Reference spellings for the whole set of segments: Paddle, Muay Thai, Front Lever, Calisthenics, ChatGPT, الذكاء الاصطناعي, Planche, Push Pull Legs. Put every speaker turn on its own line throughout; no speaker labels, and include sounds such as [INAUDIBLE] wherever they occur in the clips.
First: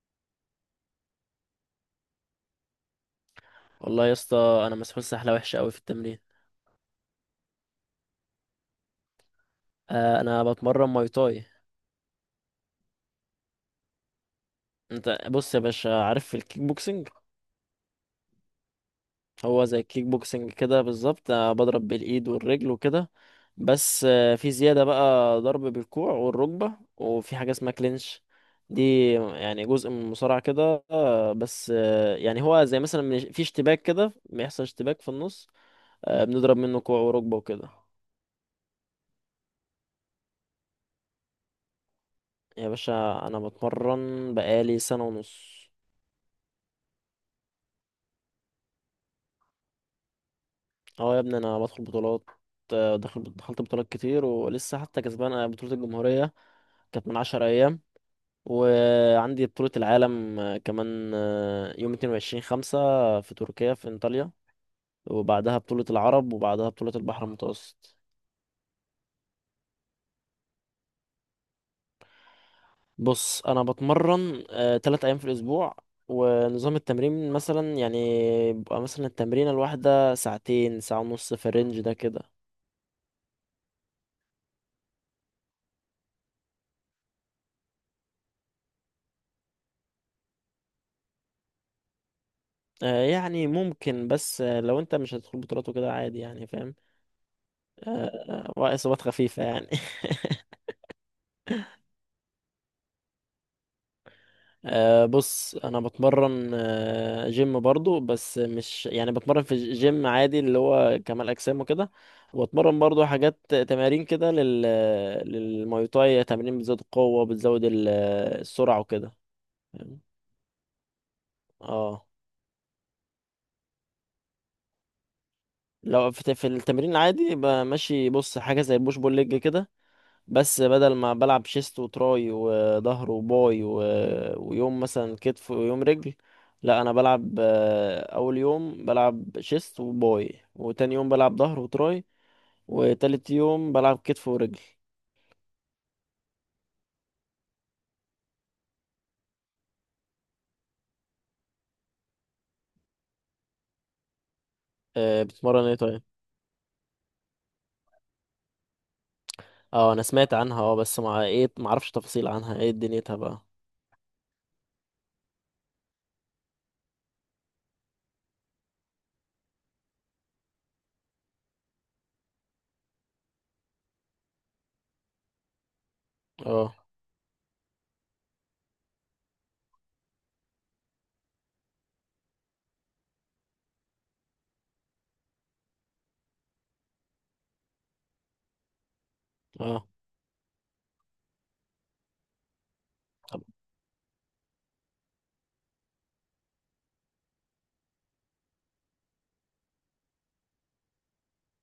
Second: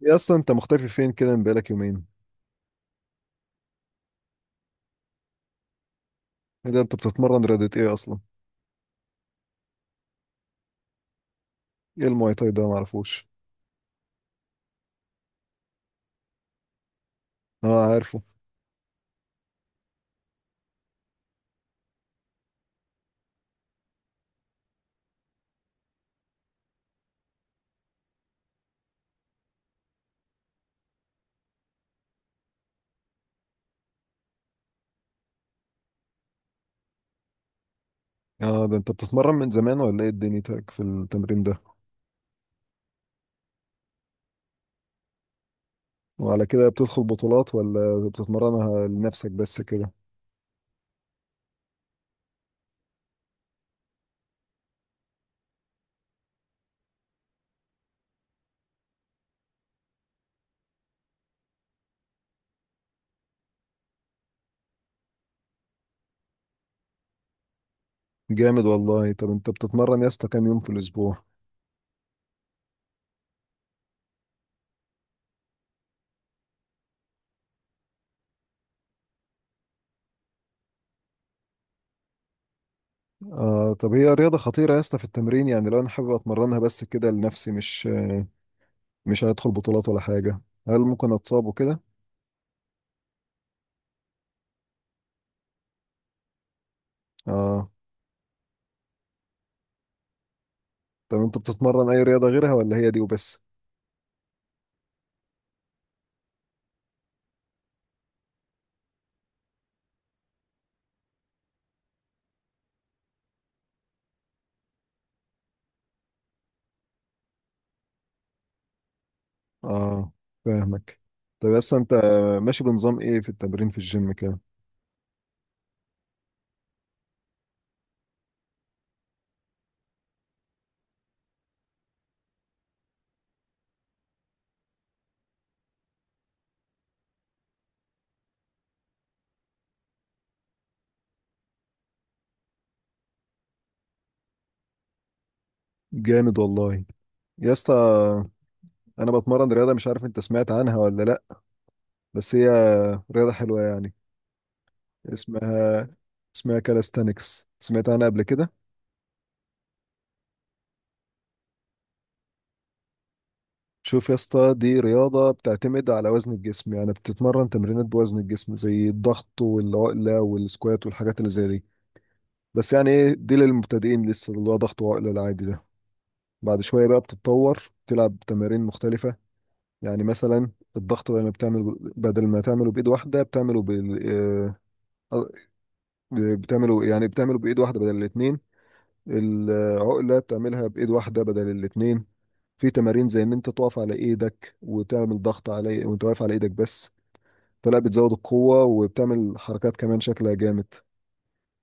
يا، اصلا انت مختفي فين كده من بقالك يومين؟
والله يا اسطى، انا مسحول سحله وحشه قوي في التمرين.
ايه ده، انت بتتمرن رياضة ايه اصلا؟
انا بتمرن ماي تاي.
ايه المواي تاي ده؟ معرفوش.
انت بص يا باشا، عارف الكيك بوكسنج؟
اه عارفه.
هو زي الكيك بوكسنج كده بالظبط، بضرب بالايد والرجل وكده. بس في زياده بقى، ضرب بالكوع والركبه، وفي حاجه اسمها كلينش. دي يعني جزء من المصارعه كده، بس يعني هو زي مثلا في اشتباك كده، بيحصل اشتباك في النص. بنضرب منه كوع وركبه وكده.
اه ده انت بتتمرن من زمان ولا ايه دنيتك في التمرين ده؟
يا باشا، انا بتمرن بقالي سنه ونص.
وعلى كده بتدخل بطولات ولا بتتمرنها لنفسك بس كده؟
اه يا ابني، انا بدخل بطولات. دخلت بطولات كتير ولسه حتى كسبان. بطولة الجمهورية كانت من 10 ايام، وعندي بطولة العالم كمان، يوم 22 خمسة، في تركيا في انطاليا. وبعدها بطولة العرب، وبعدها بطولة البحر المتوسط.
جامد والله. طب انت بتتمرن يا اسطى كام يوم في الاسبوع؟
بص، انا بتمرن 3 ايام في الاسبوع. ونظام التمرين مثلا يعني بيبقى مثلا التمرينة الواحدة ساعتين، ساعة ونص في الرينج ده كده.
آه طب هي رياضة خطيرة يا اسطى في التمرين؟ يعني لو انا حابب اتمرنها بس كده لنفسي، مش مش هدخل بطولات ولا حاجة، هل ممكن اتصاب وكده؟
يعني ممكن، بس لو انت مش هتدخل بطولات وكده عادي، يعني فاهم.
اه.
وإصابات خفيفة يعني. [LAUGHS]
طب انت بتتمرن اي رياضة غيرها ولا هي دي وبس؟
بص، أنا بتمرن جيم برضو، بس مش يعني بتمرن في جيم عادي اللي هو كمال أجسام وكده. وأتمرن برضو حاجات تمارين كده للماي تاي، تمارين بتزود القوة، بتزود السرعة وكده. فاهم؟
اه فاهمك. طب يا اسطى انت،
اه.
ماشي بنظام ايه في التمرين في الجيم كده؟
لو في التمرين العادي بمشي، بص حاجة زي البوش بول ليج كده. بس بدل ما بلعب شيست وتراي وظهر وباي ويوم مثلا كتف ويوم رجل. لا، انا بلعب اول يوم بلعب شيست وباي، وتاني يوم بلعب ظهر وتراي، وتالت يوم بلعب كتف ورجل.
جامد والله. يا اسطى، انا بتمرن رياضه مش عارف انت سمعت عنها ولا لا، بس هي رياضه حلوه يعني،
بتمرن ايه
اسمها،
طيب؟
اسمها كالستانكس، سمعت عنها قبل كده؟
اه، انا سمعت عنها اه، بس مع ايه ما اعرفش تفاصيل عنها. ايه دنيتها بقى؟
شوف يا اسطى، دي رياضه بتعتمد على وزن الجسم، يعني بتتمرن تمرينات بوزن الجسم زي الضغط والعقله والسكوات والحاجات اللي زي دي. بس يعني ايه، دي للمبتدئين لسه، اللي هو ضغط وعقله العادي ده. بعد
اه.
شويه بقى بتتطور، تلعب تمارين مختلفه. يعني مثلا، الضغط بدل ما تعمله بايد واحده، بتعمله بال آه، بتعمله، يعني بتعمله بايد واحده بدل الاتنين.
اه.
العقله بتعملها بايد واحده بدل الاتنين. في تمارين زي ان
طب.
انت تقف على ايدك وتعمل ضغط، على وانت واقف على ايدك بس، فلا بتزود القوه وبتعمل حركات كمان شكلها جامد.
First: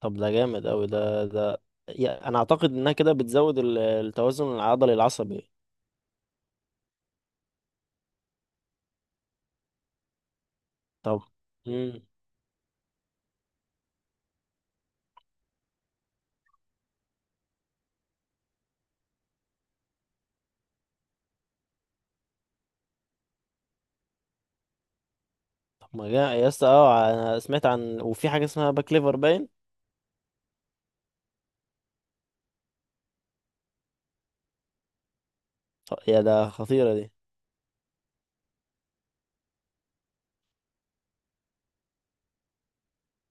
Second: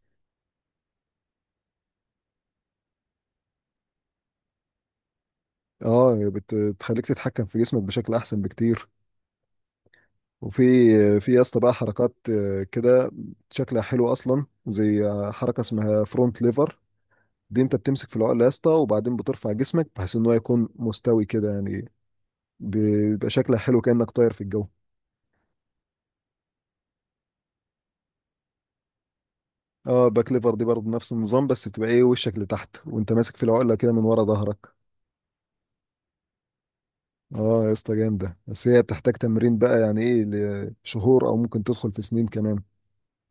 طب ده جامد اوي، ده. انا اعتقد انها كده بتزود التوازن العضلي العصبي.
اه بتخليك تتحكم في جسمك بشكل احسن بكتير. وفي
طب
في يا اسطى بقى حركات كده شكلها حلو اصلا، زي حركه اسمها فرونت ليفر. دي انت بتمسك في العقله يا اسطى وبعدين بترفع جسمك بحيث ان هو يكون مستوي كده، يعني بيبقى شكلها حلو كانك طاير في الجو.
ما جا يا اسطى، اه انا سمعت عن، وفي حاجه اسمها باك ليفر باين.
اه، باك ليفر دي برضه نفس النظام، بس بتبقى ايه، وشك لتحت وانت ماسك في العقله كده من ورا ظهرك.
اه، يا ده خطيره دي.
اه يا اسطى جامده، بس هي بتحتاج تمرين بقى يعني ايه، لشهور او ممكن تدخل في سنين كمان.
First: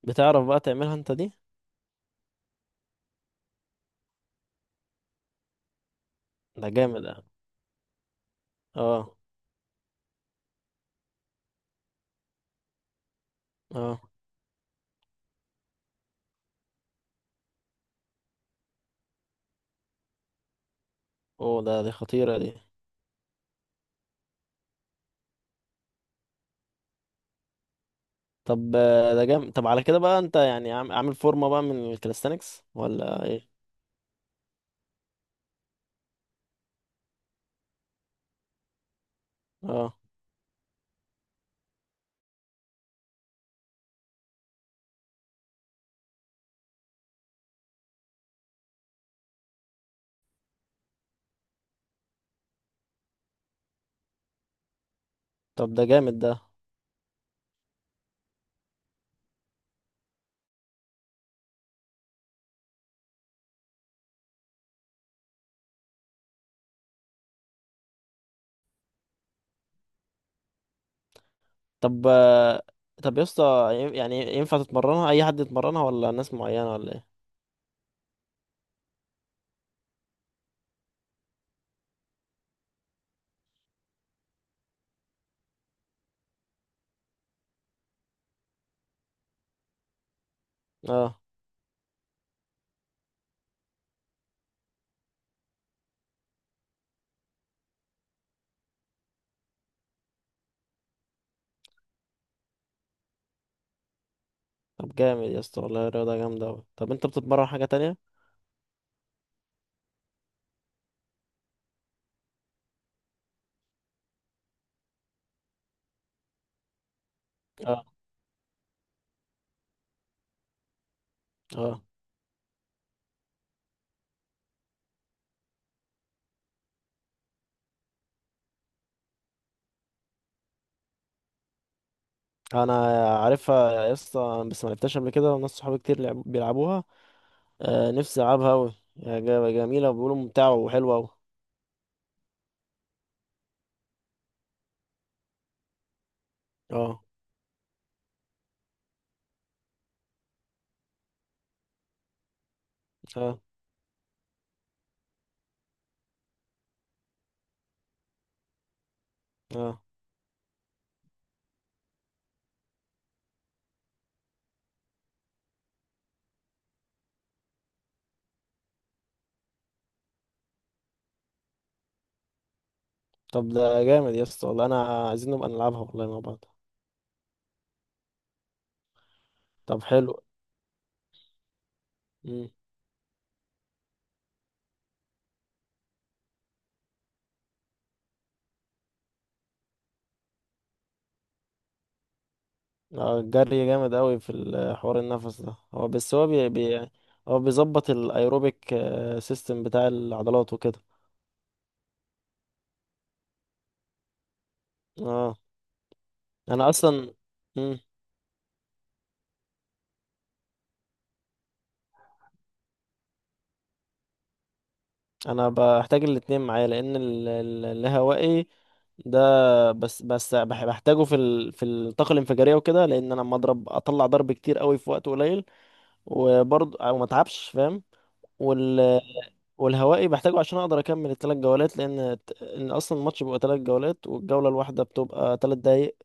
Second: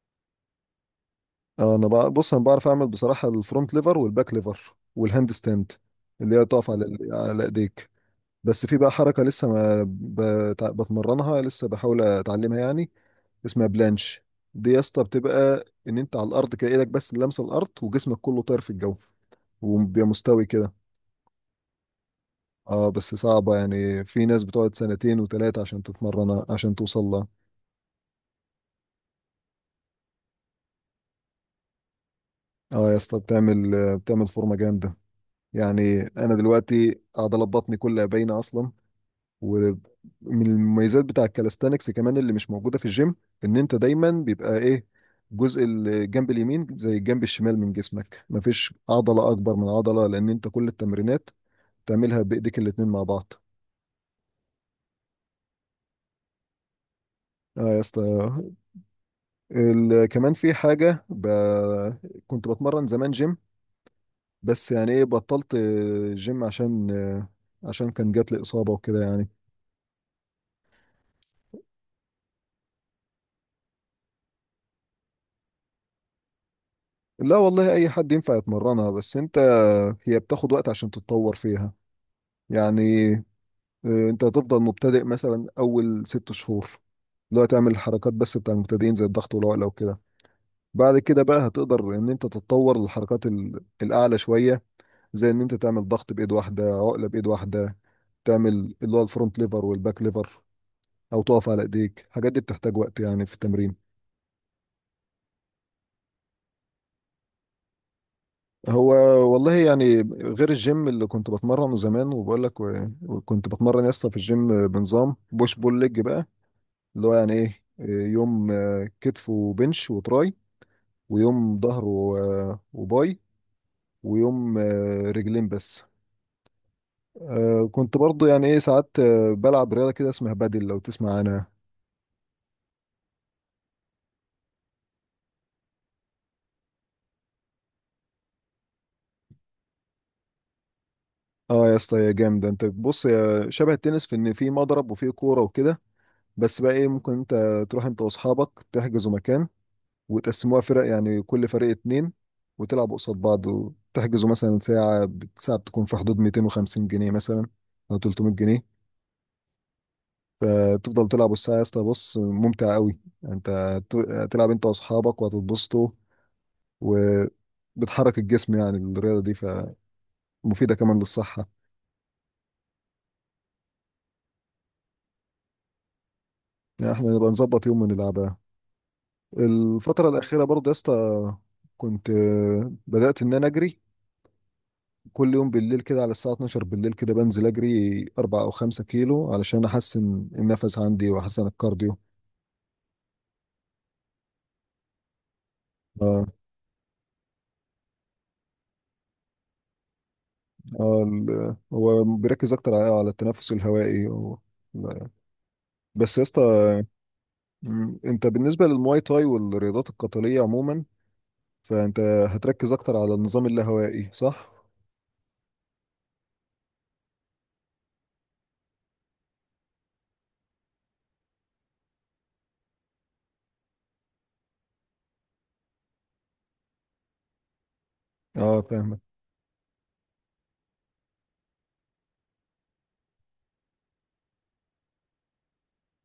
بتعرف بقى تعملها انت دي؟
اه انا بقى، بص انا بعرف اعمل بصراحه الفرونت ليفر والباك ليفر والهاند ستاند، اللي هي تقف
ده
على
جامد، اه.
ايديك. بس في بقى
اه.
حركه لسه ما بت- بتمرنها، لسه بحاول اتعلمها يعني، اسمها
اه.
بلانش. دي يا اسطى بتبقى ان انت على الارض كده، ايدك بس اللي لامسه الارض وجسمك كله طاير في الجو، وبيبقى مستوي كده.
اوه، دي خطيره دي.
اه بس صعبة، يعني في ناس بتقعد سنتين وتلاتة عشان تتمرن عشان توصل لها.
طب، ده جامد. طب على كده بقى انت يعني عامل فورمه بقى من الكاليستانكس
اه يا اسطى،
ولا ايه؟
بتعمل فورمة جامدة، يعني انا دلوقتي عضلات بطني كلها باينة اصلا. ومن
اه.
المميزات بتاع الكالستانكس كمان اللي مش موجودة في الجيم، ان انت دايما بيبقى ايه، جزء الجنب اليمين زي الجنب الشمال من جسمك، مفيش عضلة اكبر من عضلة، لان انت كل التمرينات تعملها بايديك الاتنين مع بعض.
طب ده جامد ده.
اه يا اسطى، كمان في حاجة كنت بتمرن زمان جيم، بس يعني ايه بطلت جيم، عشان كان جات لي إصابة وكده يعني.
طب، طب يا اسطى، يعني ينفع تتمرنها اي حد يتمرنها ولا ناس معينه ولا ايه؟
لا والله، أي حد ينفع يتمرنها، بس أنت هي بتاخد وقت عشان تتطور فيها. يعني انت هتفضل مبتدئ مثلا اول 6 شهور، اللي هو تعمل الحركات بس بتاع المبتدئين زي الضغط والعقله وكده. بعد
اه.
كده بقى هتقدر ان انت تتطور للحركات الاعلى شويه، زي ان انت تعمل ضغط بايد واحده، عقله بايد واحده، تعمل اللي هو الفرونت ليفر والباك ليفر، او تقف على ايديك. الحاجات دي بتحتاج وقت يعني في التمرين.
طب جامد يا اسطى والله، الرياضه جامده اوي. طب انت بتتمرن حاجه تانية؟
هو والله يعني، غير الجيم اللي كنت بتمرنه زمان وبقول لك، وكنت بتمرن يا اسطى في الجيم بنظام بوش بول ليج بقى، اللي هو يعني ايه،
اه.
يوم كتف وبنش وتراي، ويوم
اه
ظهر وباي، ويوم رجلين بس. كنت برضو يعني ايه ساعات بلعب رياضة كده اسمها بادل، لو تسمع عنها.
انا عارفها يا اسطى، بس ما لعبتهاش قبل كده، وناس صحابي كتير بيلعبوها. آه، نفسي العبها قوي، جميله، وبيقولوا ممتعه وحلوه قوي.
اه يا اسطى يا جامدة، انت بص يا، شبه التنس، في ان في مضرب وفي كورة وكده. بس بقى ايه،
اه،
ممكن انت تروح انت واصحابك تحجزوا مكان، وتقسموها فرق يعني كل فريق اتنين، وتلعبوا قصاد
اه،
بعض، وتحجزوا مثلا ساعة. ساعة بتكون في حدود 250 جنيه مثلا او 300 جنيه.
اه.
فتفضل تلعب الساعة يا اسطى، بص ممتع قوي، انت تلعب انت واصحابك وهتتبسطوا، وبتحرك الجسم يعني الرياضة دي، فمفيدة كمان للصحة.
طب ده جامد يا اسطى والله، انا عايزين نبقى نلعبها والله مع بعض.
يعني احنا نبقى نظبط يوم ونلعبها.
طب
الفترة
حلو.
الأخيرة برضه يا اسطى كنت
امم.
بدأت إن أنا أجري كل يوم بالليل كده، على الساعة 12 بالليل كده بنزل أجري 4 أو 5 كيلو، علشان أحسن النفس عندي وأحسن الكارديو.
الجري جامد قوي في حوار النفس ده. هو بس
آه.
هو هو بيظبط الايروبيك سيستم بتاع العضلات وكده.
آه، هو بيركز أكتر على التنفس الهوائي
اه.
بس يا اسطى
انا اصلا
انت بالنسبة للمواي تاي والرياضات القتالية عموما، فانت هتركز اكتر على النظام اللاهوائي صح؟
انا بحتاج الاتنين معايا، لان الهوائي ده، بس بحتاجه في الطاقه الانفجاريه وكده، لان انا لما اضرب اطلع ضرب كتير قوي في وقت قليل. وبرضه او ما اتعبش، فاهم.
اه فاهمك.
وال... والهوائي بحتاجه عشان اقدر اكمل الثلاث جولات، لان ان اصلا الماتش بيبقى 3 جولات، والجوله الواحده بتبقى 3 دقايق.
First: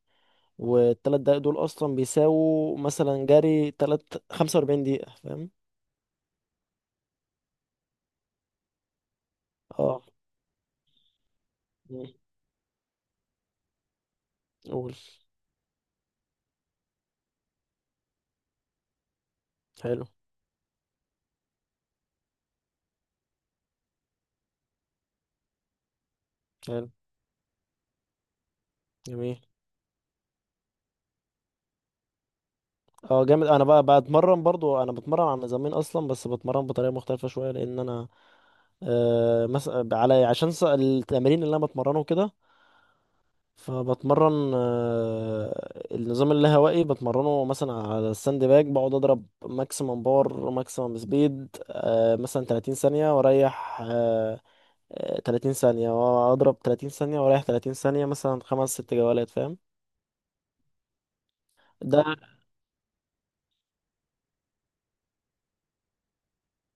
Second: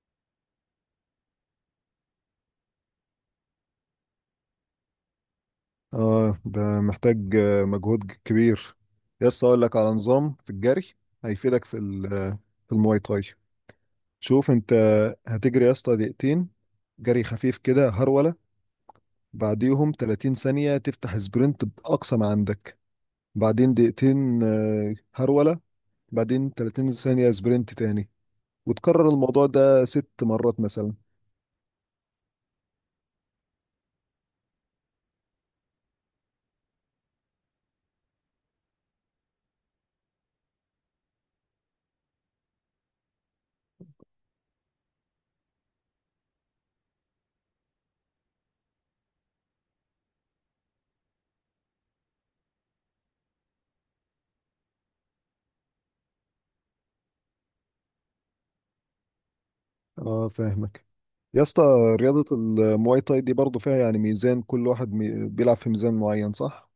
والثلاث دقايق دول اصلا بيساووا مثلا جري، 45 دقيقه، فاهم.
اه ده محتاج مجهود كبير. يس، اقول لك على
اه.
نظام في الجري هيفيدك في
مم.
في المواي تاي. شوف انت
قول.
هتجري يا اسطى دقيقتين جري خفيف كده، هرولة، بعديهم
حلو.
30 ثانية تفتح سبرنت بأقصى ما عندك. بعدين دقيقتين هرولة، بعدين
حلو.
30 ثانية سبرنت تاني، وتكرر
جميل.
الموضوع ده 6 مرات مثلا.
اه جامد. انا بقى بتمرن برضو، انا بتمرن على نظامين اصلا، بس بتمرن بطريقه مختلفه شويه، لان انا آه مثلا على عشان التمارين اللي انا بتمرنه كده، فبتمرن النظام اللاهوائي، بتمرنه مثلا على الساند باج، بقعد اضرب ماكسيمم باور ماكسيمم سبيد، مثلا 30 ثانيه واريح 30 ثانيه واضرب 30 ثانيه واريح 30 ثانيه مثلا خمس ست جولات، فاهم.
اه فاهمك. يا اسطى،
ده
رياضة المواي تاي دي برضه فيها يعني ميزان، كل واحد بيلعب في ميزان معين صح؟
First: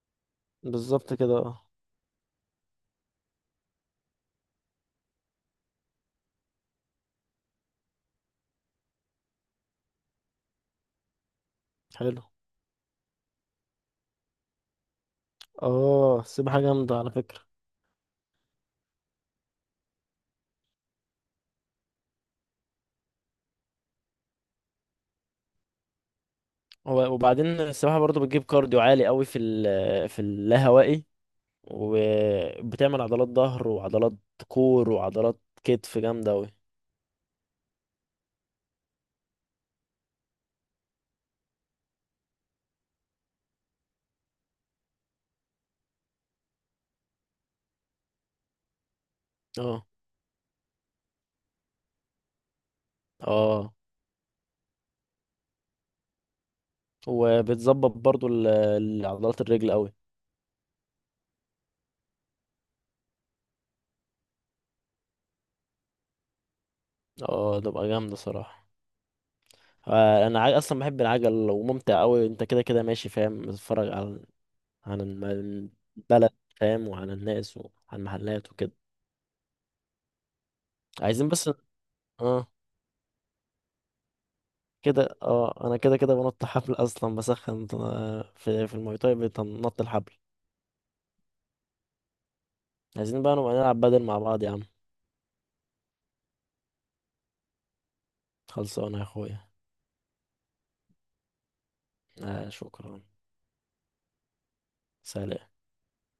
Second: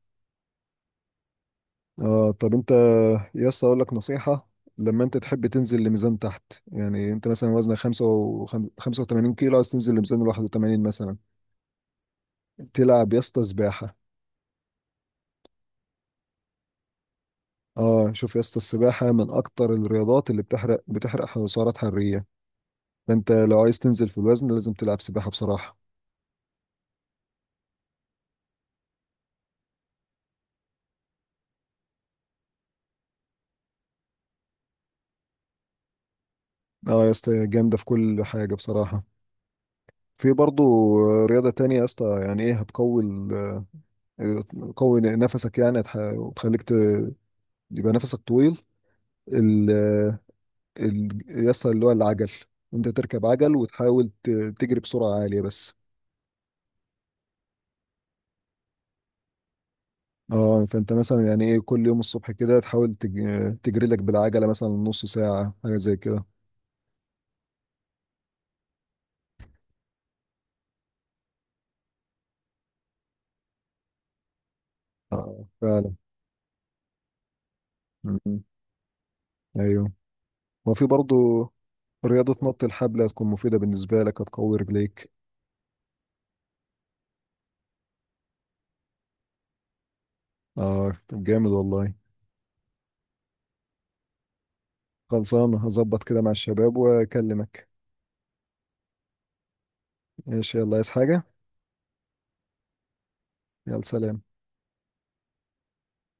بالظبط كده، اه.
اه. طب انت يا اسطى اقول لك نصيحة، لما انت تحب تنزل لميزان تحت، يعني انت مثلا وزنك 85 كيلو، عايز تنزل لميزان 81 مثلا،
حلو.
تلعب يا اسطى سباحة.
اه، سيب حاجه جامده على فكره.
اه شوف يا اسطى، السباحة من اكتر الرياضات اللي بتحرق سعرات حرارية، فانت لو عايز تنزل في الوزن لازم تلعب سباحة بصراحة.
وبعدين السباحة برضو بتجيب كارديو عالي قوي في ال في اللاهوائي، وبتعمل عضلات ظهر وعضلات كور وعضلات كتف جامدة قوي.
اه يا اسطى جامدة في كل حاجة بصراحة. في برضو رياضة تانية يا اسطى، يعني ايه هتقوي آه، تقوي نفسك، يعني وتخليك يبقى نفسك طويل، ال...
اه.
يا اسطى اللي هو العجل، انت تركب عجل
اه،
وتحاول تجري بسرعة عالية بس.
وبتظبط برضو عضلات الرجل قوي.
اه. فانت مثلا يعني ايه كل يوم الصبح كده تحاول تجري لك بالعجلة مثلا نص ساعة حاجة زي كده.
اه، تبقى جامدة صراحة. انا اصلا بحب العجل وممتع قوي، انت كده كده ماشي فاهم، بتتفرج على، عن
اه فعلا.
البلد، فاهم، وعن الناس، وعن
م-
المحلات وكده.
ايوه. وفي برضو
عايزين بس.
رياضة
اه،
نط الحبل، هتكون مفيدة بالنسبة لك، هتقوي رجليك.
كده، اه انا كده كده بنط حبل اصلا، بسخن في الماي تاي بنط الحبل.
اه طب جامد والله.
عايزين بقى نبقى نلعب بدل مع بعض يا عم.
خلصانه، هظبط كده مع الشباب واكلمك.
خلصانه يا اخويا.
ماشي، يلا. عايز حاجه؟
شكرا.
يلا سلام.
سلام.